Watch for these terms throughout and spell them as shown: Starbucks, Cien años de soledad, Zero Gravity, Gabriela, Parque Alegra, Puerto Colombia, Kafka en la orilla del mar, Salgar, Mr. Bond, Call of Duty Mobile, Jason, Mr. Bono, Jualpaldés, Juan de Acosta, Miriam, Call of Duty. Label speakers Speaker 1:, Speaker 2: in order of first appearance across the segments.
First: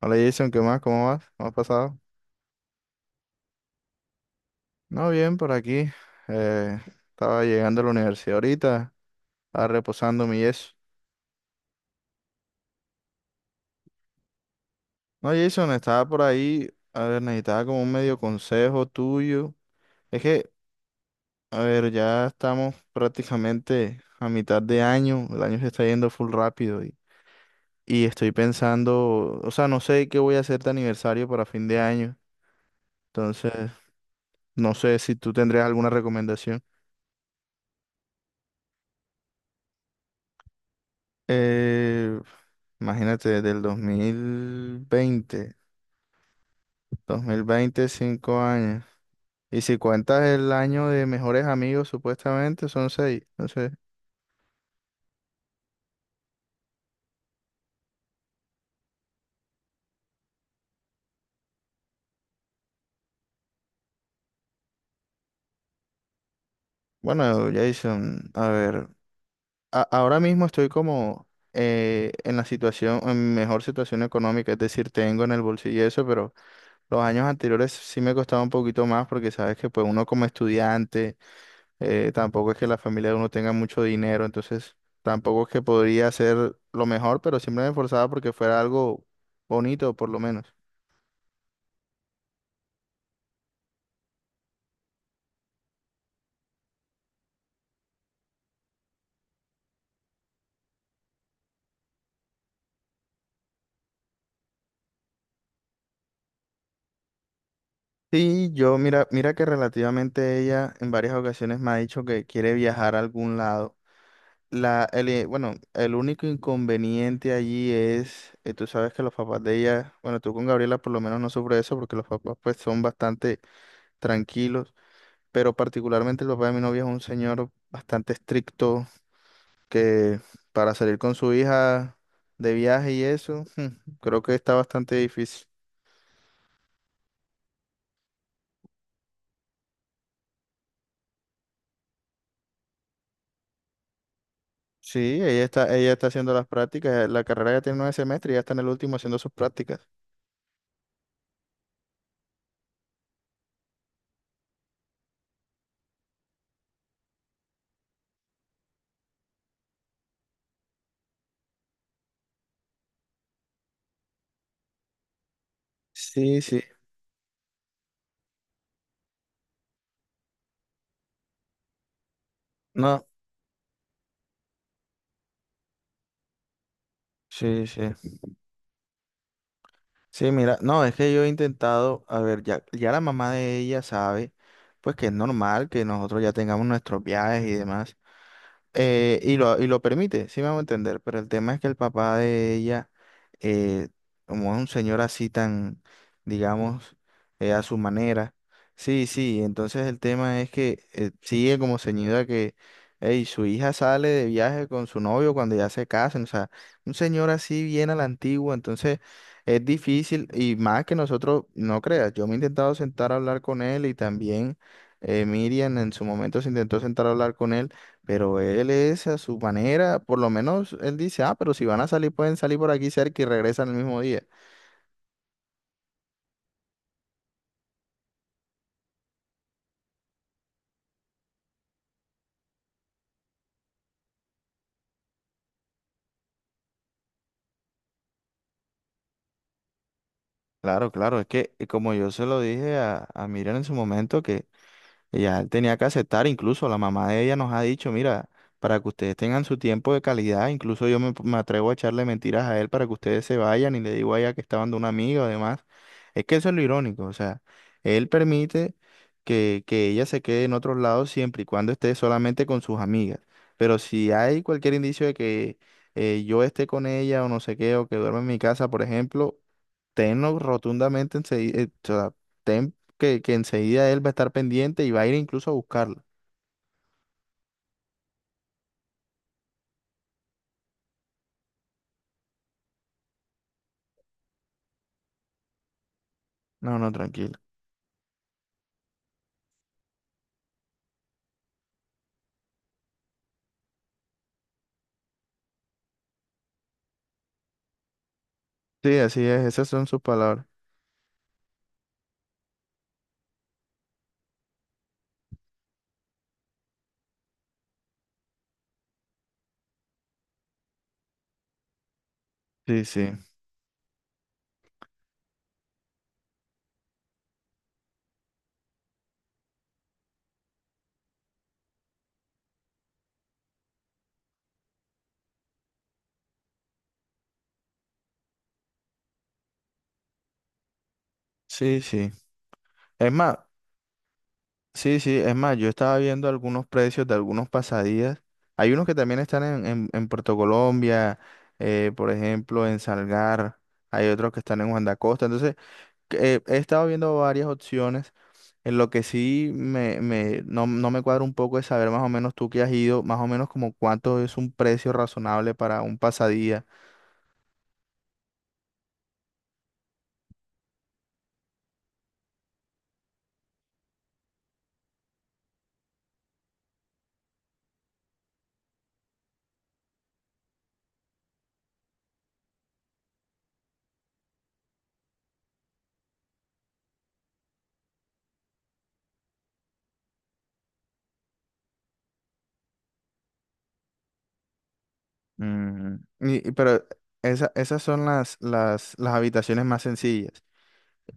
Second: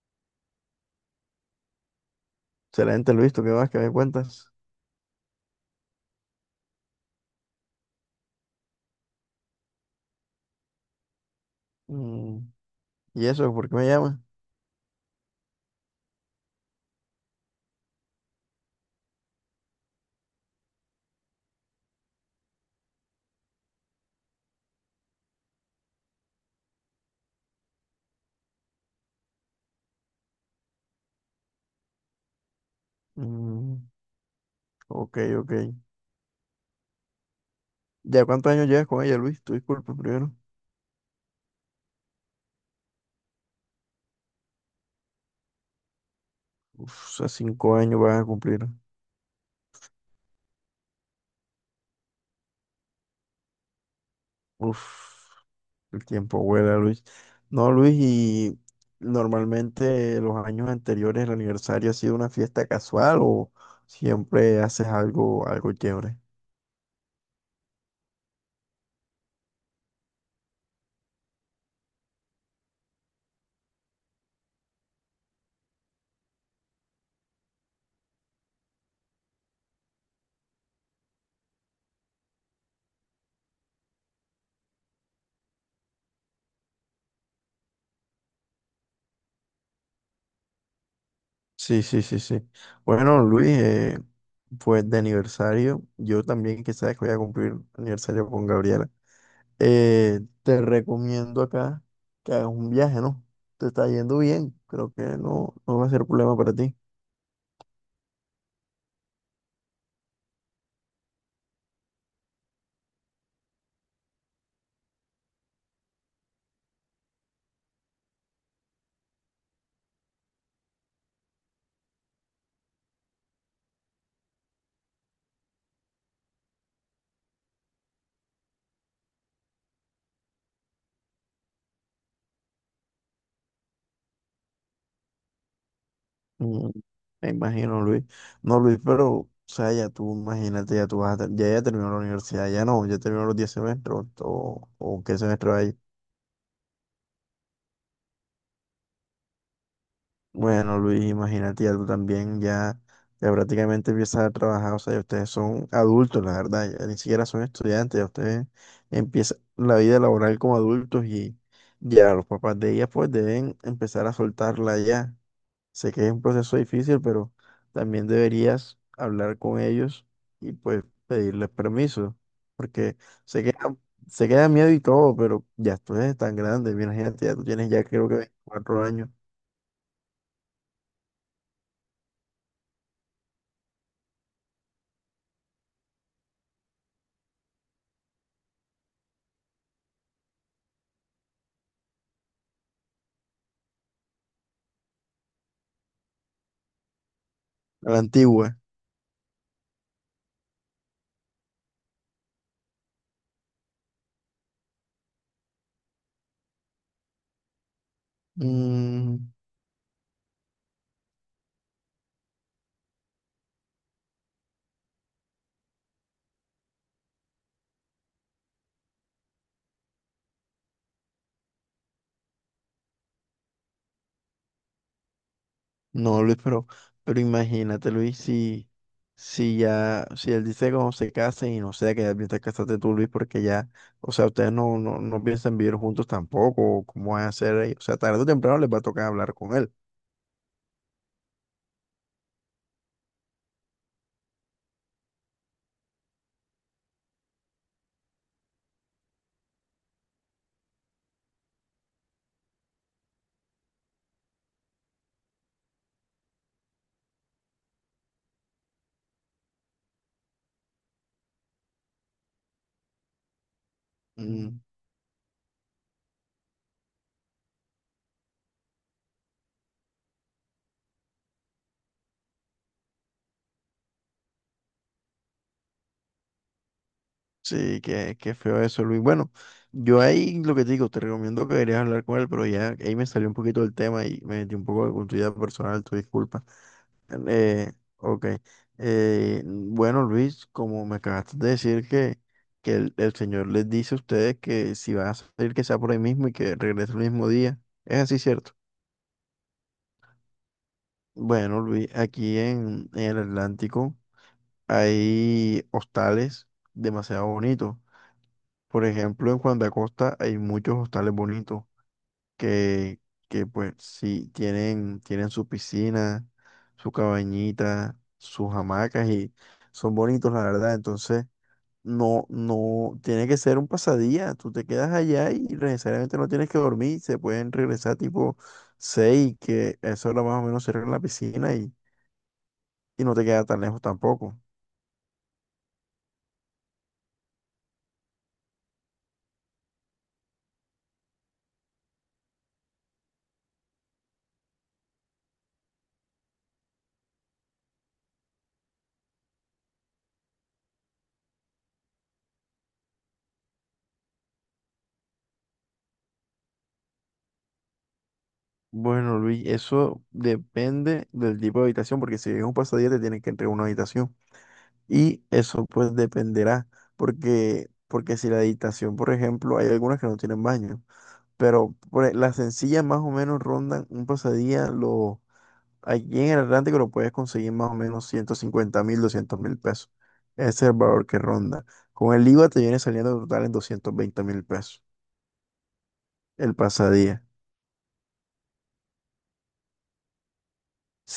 Speaker 1: Hola, Jason, ¿qué más? ¿Cómo vas? ¿Cómo has pasado?
Speaker 2: Excelente, Luis, ¿tú qué vas? ¿Qué me cuentas?
Speaker 1: No, bien, por aquí. Eh, Estaba llegando a la universidad ahorita, estaba reposando mi yeso.
Speaker 2: Mm, ¿y eso? ¿Por qué me llamas?
Speaker 1: No, Jason, estaba por ahí, a ver, necesitaba como un medio consejo tuyo. Es que, a ver, ya estamos prácticamente a mitad de año, el año se está yendo full rápido y, estoy pensando, o sea, no sé qué voy a hacer de aniversario para fin de año, entonces
Speaker 2: Mm,
Speaker 1: no sé si
Speaker 2: ok,
Speaker 1: tú
Speaker 2: ok.
Speaker 1: tendrías alguna recomendación.
Speaker 2: ¿Ya cuántos años llevas con ella, Luis? Tu disculpa primero.
Speaker 1: Eh, Imagínate, del dos mil veinte,
Speaker 2: Uf,
Speaker 1: dos
Speaker 2: hace
Speaker 1: mil
Speaker 2: cinco
Speaker 1: veinte,
Speaker 2: años van a
Speaker 1: cinco
Speaker 2: cumplir.
Speaker 1: años. Y si cuentas el año de mejores amigos, supuestamente son seis. Entonces,
Speaker 2: Uf, el tiempo vuela, Luis. No, Luis, y normalmente los años anteriores el aniversario ha sido una fiesta casual o siempre haces algo chévere.
Speaker 1: bueno, Jason, a ver, ahora mismo estoy como en la situación, en mejor situación económica, es decir, tengo en el bolsillo eso, pero los años anteriores sí me costaba un poquito más porque sabes que pues uno como estudiante, tampoco es que la familia de uno tenga mucho dinero, entonces tampoco es que podría ser lo mejor, pero siempre me esforzaba porque fuera algo bonito, por lo menos.
Speaker 2: Sí, sí, sí, sí. Bueno, Luis, pues de aniversario, yo también quizás voy a cumplir aniversario con Gabriela. Te recomiendo acá que hagas un viaje, ¿no? Te está yendo bien, creo que no va a ser problema para ti.
Speaker 1: Sí, yo mira, mira que relativamente ella en varias ocasiones me ha dicho que quiere viajar a algún lado. Bueno, el único inconveniente allí es, tú sabes que los papás de ella, bueno, tú con Gabriela por lo menos no sufres eso porque los papás pues son bastante tranquilos, pero particularmente el papá de mi novia es un señor bastante estricto, que para salir con su hija de viaje y eso, creo que está bastante difícil.
Speaker 2: Mm, me imagino, Luis. No, Luis, pero, o sea, ya tú, imagínate, ya tú vas a, ya, ya terminó la universidad, ya no, ya terminó los 10 semestres,
Speaker 1: Sí,
Speaker 2: o qué semestre va.
Speaker 1: ella está haciendo las prácticas, la carrera ya tiene nueve semestres y ya está en el último haciendo sus prácticas.
Speaker 2: Bueno, Luis, imagínate, ya tú también ya, ya prácticamente empiezas a trabajar, o sea, ya ustedes son adultos, la verdad, ya ni siquiera son estudiantes, ya ustedes empiezan la vida laboral como adultos y ya los papás de ellas pues deben empezar a soltarla ya. Sé que es un
Speaker 1: Sí,
Speaker 2: proceso
Speaker 1: sí,
Speaker 2: difícil, pero también deberías hablar con ellos y pues pedirles permiso, porque
Speaker 1: no,
Speaker 2: se queda, se queda miedo y todo, pero ya tú eres tan grande, imagínate, ya tú
Speaker 1: sí,
Speaker 2: tienes ya
Speaker 1: sí.
Speaker 2: creo que 24 años,
Speaker 1: Sí, mira, no, es que yo he intentado, a ver, ya la mamá de ella sabe, pues que es normal que nosotros ya tengamos nuestros viajes y demás. Y lo permite, sí me hago entender, pero el tema es que el papá de ella, eh, como es un señor así tan, digamos, a su
Speaker 2: a la
Speaker 1: manera,
Speaker 2: antigua.
Speaker 1: sí, sí, entonces el tema es que sigue como ceñido a que ey, su hija sale de viaje con su novio cuando ya se casan, o sea, un señor así bien a la antigua, entonces
Speaker 2: Mm,
Speaker 1: es difícil, y más que nosotros, no creas, yo me he intentado sentar a hablar con él, y también Miriam en su momento se intentó sentar a hablar con él, pero él es a su manera, por lo menos él dice, ah, pero si van a salir, pueden salir por aquí cerca y regresan el mismo día.
Speaker 2: no, Luis, pero imagínate, Luis, si, si ya, si él dice cómo se casen y no sea que ya piensas casarte tú, Luis, porque ya, o sea, ustedes no, no, no piensan vivir juntos tampoco, o cómo van a hacer ahí, o sea, tarde o temprano les va a tocar hablar con él.
Speaker 1: Claro, claro, es que como yo se lo dije a Miriam en su momento, que ella tenía que aceptar, incluso la mamá de ella nos ha dicho, mira, para que ustedes tengan su tiempo de calidad, incluso yo me, me atrevo a echarle mentiras a él para que ustedes se vayan y le digo a ella que estaban de una amiga o demás. Es que eso es lo irónico, o sea, él permite que ella se quede en otros lados siempre y cuando esté solamente con sus amigas. Pero si hay
Speaker 2: Mm,
Speaker 1: cualquier indicio de que yo esté con ella o no sé qué, o que duerma en mi casa, por ejemplo, tenlo rotundamente, en que enseguida él va a estar pendiente y va a ir incluso a buscarla.
Speaker 2: sí, qué, qué feo eso, Luis. Bueno, yo ahí lo que te digo, te recomiendo que deberías hablar con él, pero ya ahí me salió un poquito del tema y me metí un poco con tu vida personal, tu disculpa.
Speaker 1: No, no, tranquila.
Speaker 2: Eh, ok. Bueno, Luis, como me acabaste de decir que el Señor les dice a ustedes que si van a salir, que sea por ahí mismo y que regrese el mismo día. ¿Es así cierto?
Speaker 1: Sí, así es, esas son sus palabras.
Speaker 2: Bueno, Luis, aquí en el Atlántico hay hostales demasiado bonitos. Por ejemplo, en Juan de Acosta hay muchos hostales bonitos.
Speaker 1: Sí,
Speaker 2: que,
Speaker 1: sí,
Speaker 2: que pues sí, tienen, tienen su piscina, su cabañita, sus hamacas y son bonitos, la verdad. Entonces, no, no, tiene que ser un pasadía. Tú te quedas allá y necesariamente no tienes que dormir. Se pueden regresar tipo 6 que eso hora más o menos cierra la piscina
Speaker 1: sí, sí.
Speaker 2: y
Speaker 1: Es
Speaker 2: no te
Speaker 1: más,
Speaker 2: queda tan lejos tampoco.
Speaker 1: sí, sí, es más, yo estaba viendo algunos precios de algunos pasadías. Hay unos que también están en Puerto Colombia, por ejemplo, en Salgar. Hay otros que están en Juan de Acosta. Entonces, que, he estado viendo varias opciones. En lo que sí no, no me cuadra un poco es saber más o menos tú que has ido, más o menos como cuánto es un precio razonable para un pasadía.
Speaker 2: Bueno, Luis, eso depende del tipo de habitación, porque si es un pasadía te tienen que entregar una habitación. Y eso pues dependerá, porque, porque si la habitación, por ejemplo, hay algunas que no tienen baño, pero las sencillas más o menos rondan un pasadía, lo, aquí en el Atlántico lo puedes conseguir más o menos $150.000, $200.000. Ese es el valor que ronda. Con el IVA te viene saliendo total en $220.000
Speaker 1: Mm,
Speaker 2: el
Speaker 1: pero
Speaker 2: pasadía.
Speaker 1: esas son las habitaciones más sencillas.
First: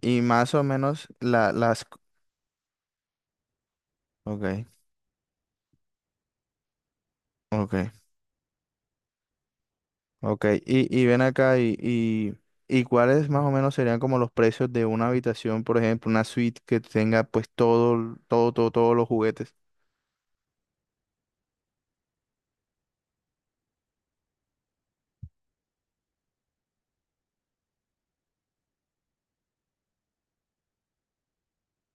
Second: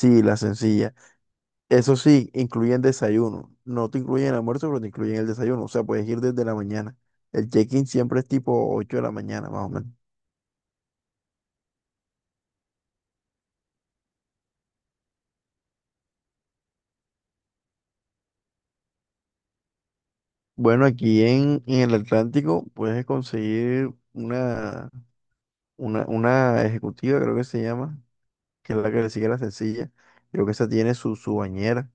Speaker 1: Y
Speaker 2: la
Speaker 1: más o
Speaker 2: sencilla.
Speaker 1: menos la, las...
Speaker 2: Eso sí, incluyen desayuno. No te incluyen el
Speaker 1: Ok,
Speaker 2: almuerzo, pero te incluyen el desayuno. O sea, puedes ir desde la mañana. El check-in
Speaker 1: ok,
Speaker 2: siempre es tipo 8 de la mañana, más o menos.
Speaker 1: ok. Y ven acá y cuáles más o menos serían como los precios de una habitación, por ejemplo, una suite que tenga pues todo, todo, todo, todos los juguetes.
Speaker 2: Bueno, aquí en el Atlántico puedes conseguir una ejecutiva, creo que se llama, que es la que le sigue la sencilla. Creo que esa tiene su, su bañera.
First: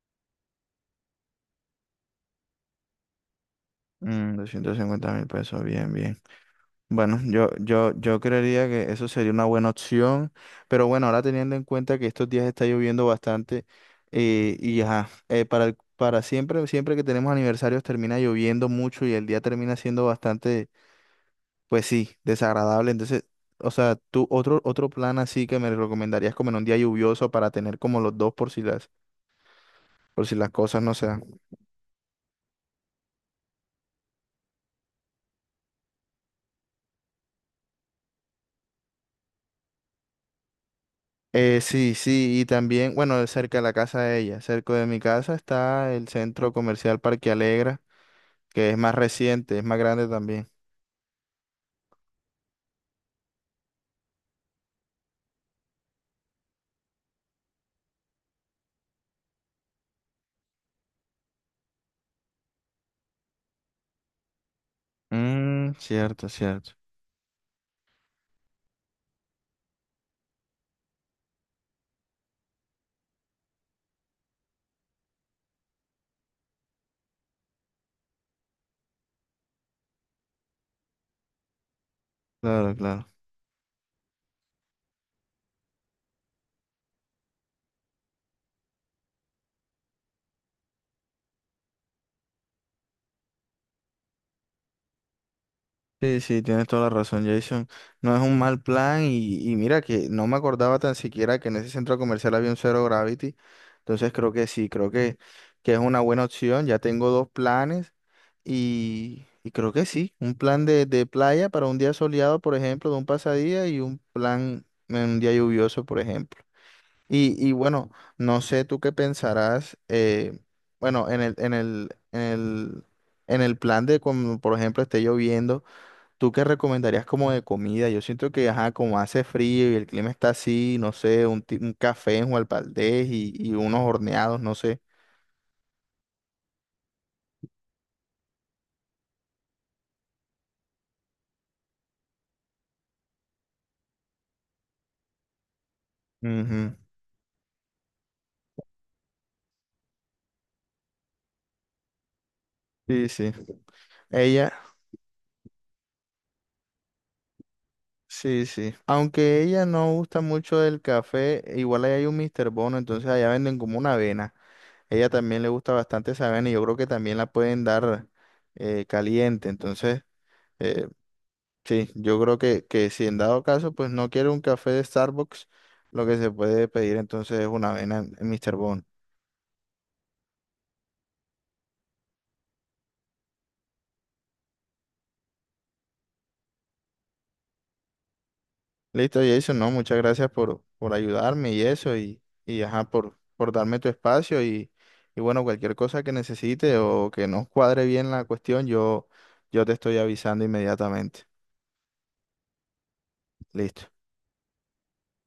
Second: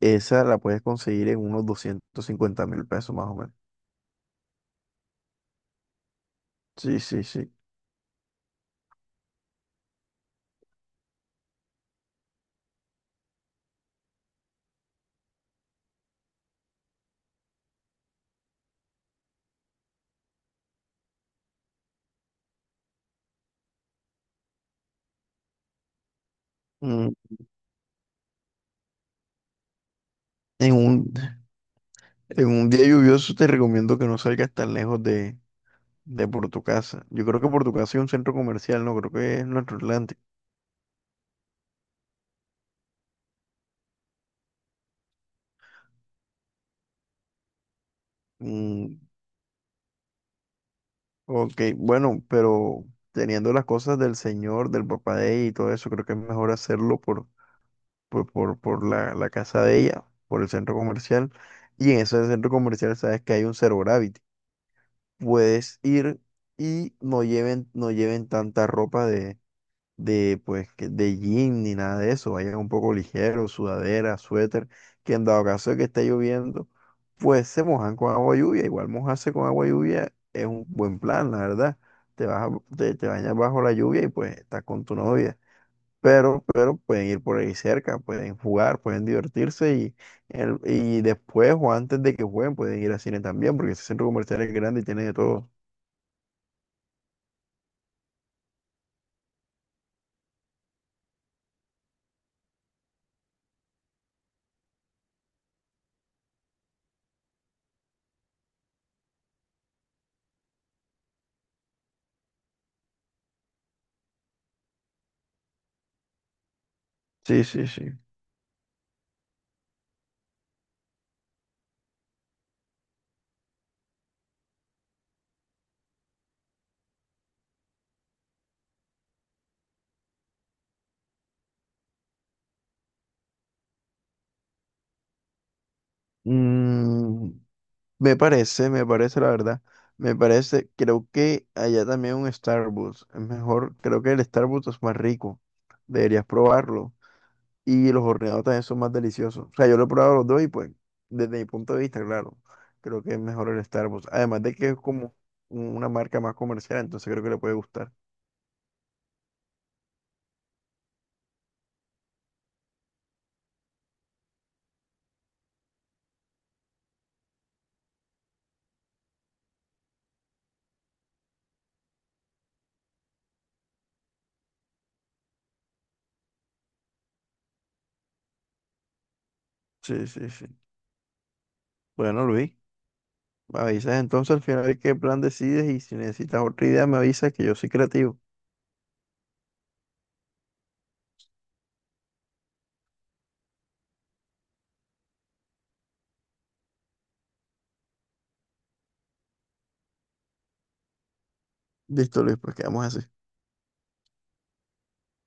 Speaker 2: Esa la puedes conseguir en unos $250.000, más o menos.
Speaker 1: Mm, 250 mil pesos, bien, bien.
Speaker 2: Sí,
Speaker 1: Bueno,
Speaker 2: sí, sí.
Speaker 1: yo creería que eso sería una buena opción, pero bueno, ahora teniendo en cuenta que estos días está lloviendo bastante, y ajá, para siempre, siempre que tenemos aniversarios termina lloviendo mucho y el día termina siendo bastante, pues sí, desagradable. Entonces, o sea, tú otro, otro plan así que me recomendarías como en un día
Speaker 2: Mm,
Speaker 1: lluvioso para tener como los dos por si las
Speaker 2: en
Speaker 1: cosas no se
Speaker 2: un,
Speaker 1: dan.
Speaker 2: en un día lluvioso te recomiendo que no salgas tan lejos de por tu casa. Yo creo que por tu casa es un centro comercial, no creo que es nuestro Atlántico.
Speaker 1: Sí, sí, y también, bueno, cerca de la casa de ella, cerca de mi casa está el centro comercial Parque Alegra, que es más
Speaker 2: Mm,
Speaker 1: reciente, es más grande también.
Speaker 2: ok, bueno, pero teniendo las cosas del señor, del papá de ella y todo eso, creo que es mejor hacerlo por la casa de ella, por el centro comercial. Y en ese centro comercial sabes que hay un Zero Gravity.
Speaker 1: Mm,
Speaker 2: Puedes ir
Speaker 1: cierto, cierto.
Speaker 2: y no lleven, no lleven tanta ropa de pues de jean ni nada de eso, vayan un poco ligero, sudadera, suéter, que en dado caso de que esté lloviendo, pues se mojan con agua lluvia, igual mojarse con agua lluvia es un buen plan, la verdad.
Speaker 1: Claro,
Speaker 2: Te,
Speaker 1: claro.
Speaker 2: te bañas bajo la lluvia y pues estás con tu novia. Pero pueden ir por ahí cerca, pueden jugar, pueden divertirse y, y después o antes de que jueguen pueden ir al cine también, porque ese centro comercial es grande y tiene de todo.
Speaker 1: Sí, sí, tienes toda la razón, Jason. No es un mal plan, y mira que no me acordaba tan siquiera que en ese centro comercial había un Zero Gravity. Entonces creo que sí, creo que es una buena opción. Ya tengo dos planes y creo que sí. Un plan de playa para un día soleado, por ejemplo, de un pasadía, y un plan en un día lluvioso, por ejemplo.
Speaker 2: Sí,
Speaker 1: Y
Speaker 2: sí,
Speaker 1: bueno,
Speaker 2: sí.
Speaker 1: no sé tú qué pensarás, bueno, en el plan de, como, por ejemplo, esté lloviendo, ¿tú qué recomendarías como de comida? Yo siento que, ajá, como hace frío y el clima está así, no sé, un, un café en Jualpaldés y unos horneados, no sé.
Speaker 2: Mm, me parece, me parece la verdad. Me parece, creo que allá también un Starbucks. Es mejor, creo que el Starbucks es más rico. Deberías
Speaker 1: Ujú.
Speaker 2: probarlo. Y los horneados también son más deliciosos. O sea, yo lo he probado los dos y pues, desde mi punto de vista, claro, creo
Speaker 1: Sí,
Speaker 2: que es
Speaker 1: sí.
Speaker 2: mejor el Starbucks. Además
Speaker 1: Ella,
Speaker 2: de que es como una marca más comercial, entonces creo que le puede gustar.
Speaker 1: sí, sí. Aunque ella no gusta mucho del café, igual ahí hay un Mr. Bono, entonces allá venden como una avena. Ella también le gusta bastante esa avena y yo creo que también la pueden dar caliente. Entonces, eh, sí, yo creo que si en dado caso, pues no quiere un café de Starbucks, lo que se puede pedir entonces es una avena en Mr. Bond.
Speaker 2: Sí, sí, sí. Bueno, Luis, me avisas entonces al final qué plan decides y si necesitas otra idea, me avisas que yo soy creativo.
Speaker 1: Listo, Jason, no, muchas gracias por ayudarme y eso, y ajá, por darme tu espacio y bueno, cualquier cosa que necesite o que no cuadre bien la cuestión, yo te estoy avisando inmediatamente.
Speaker 2: Listo, Luis, pues quedamos así.
Speaker 1: Listo.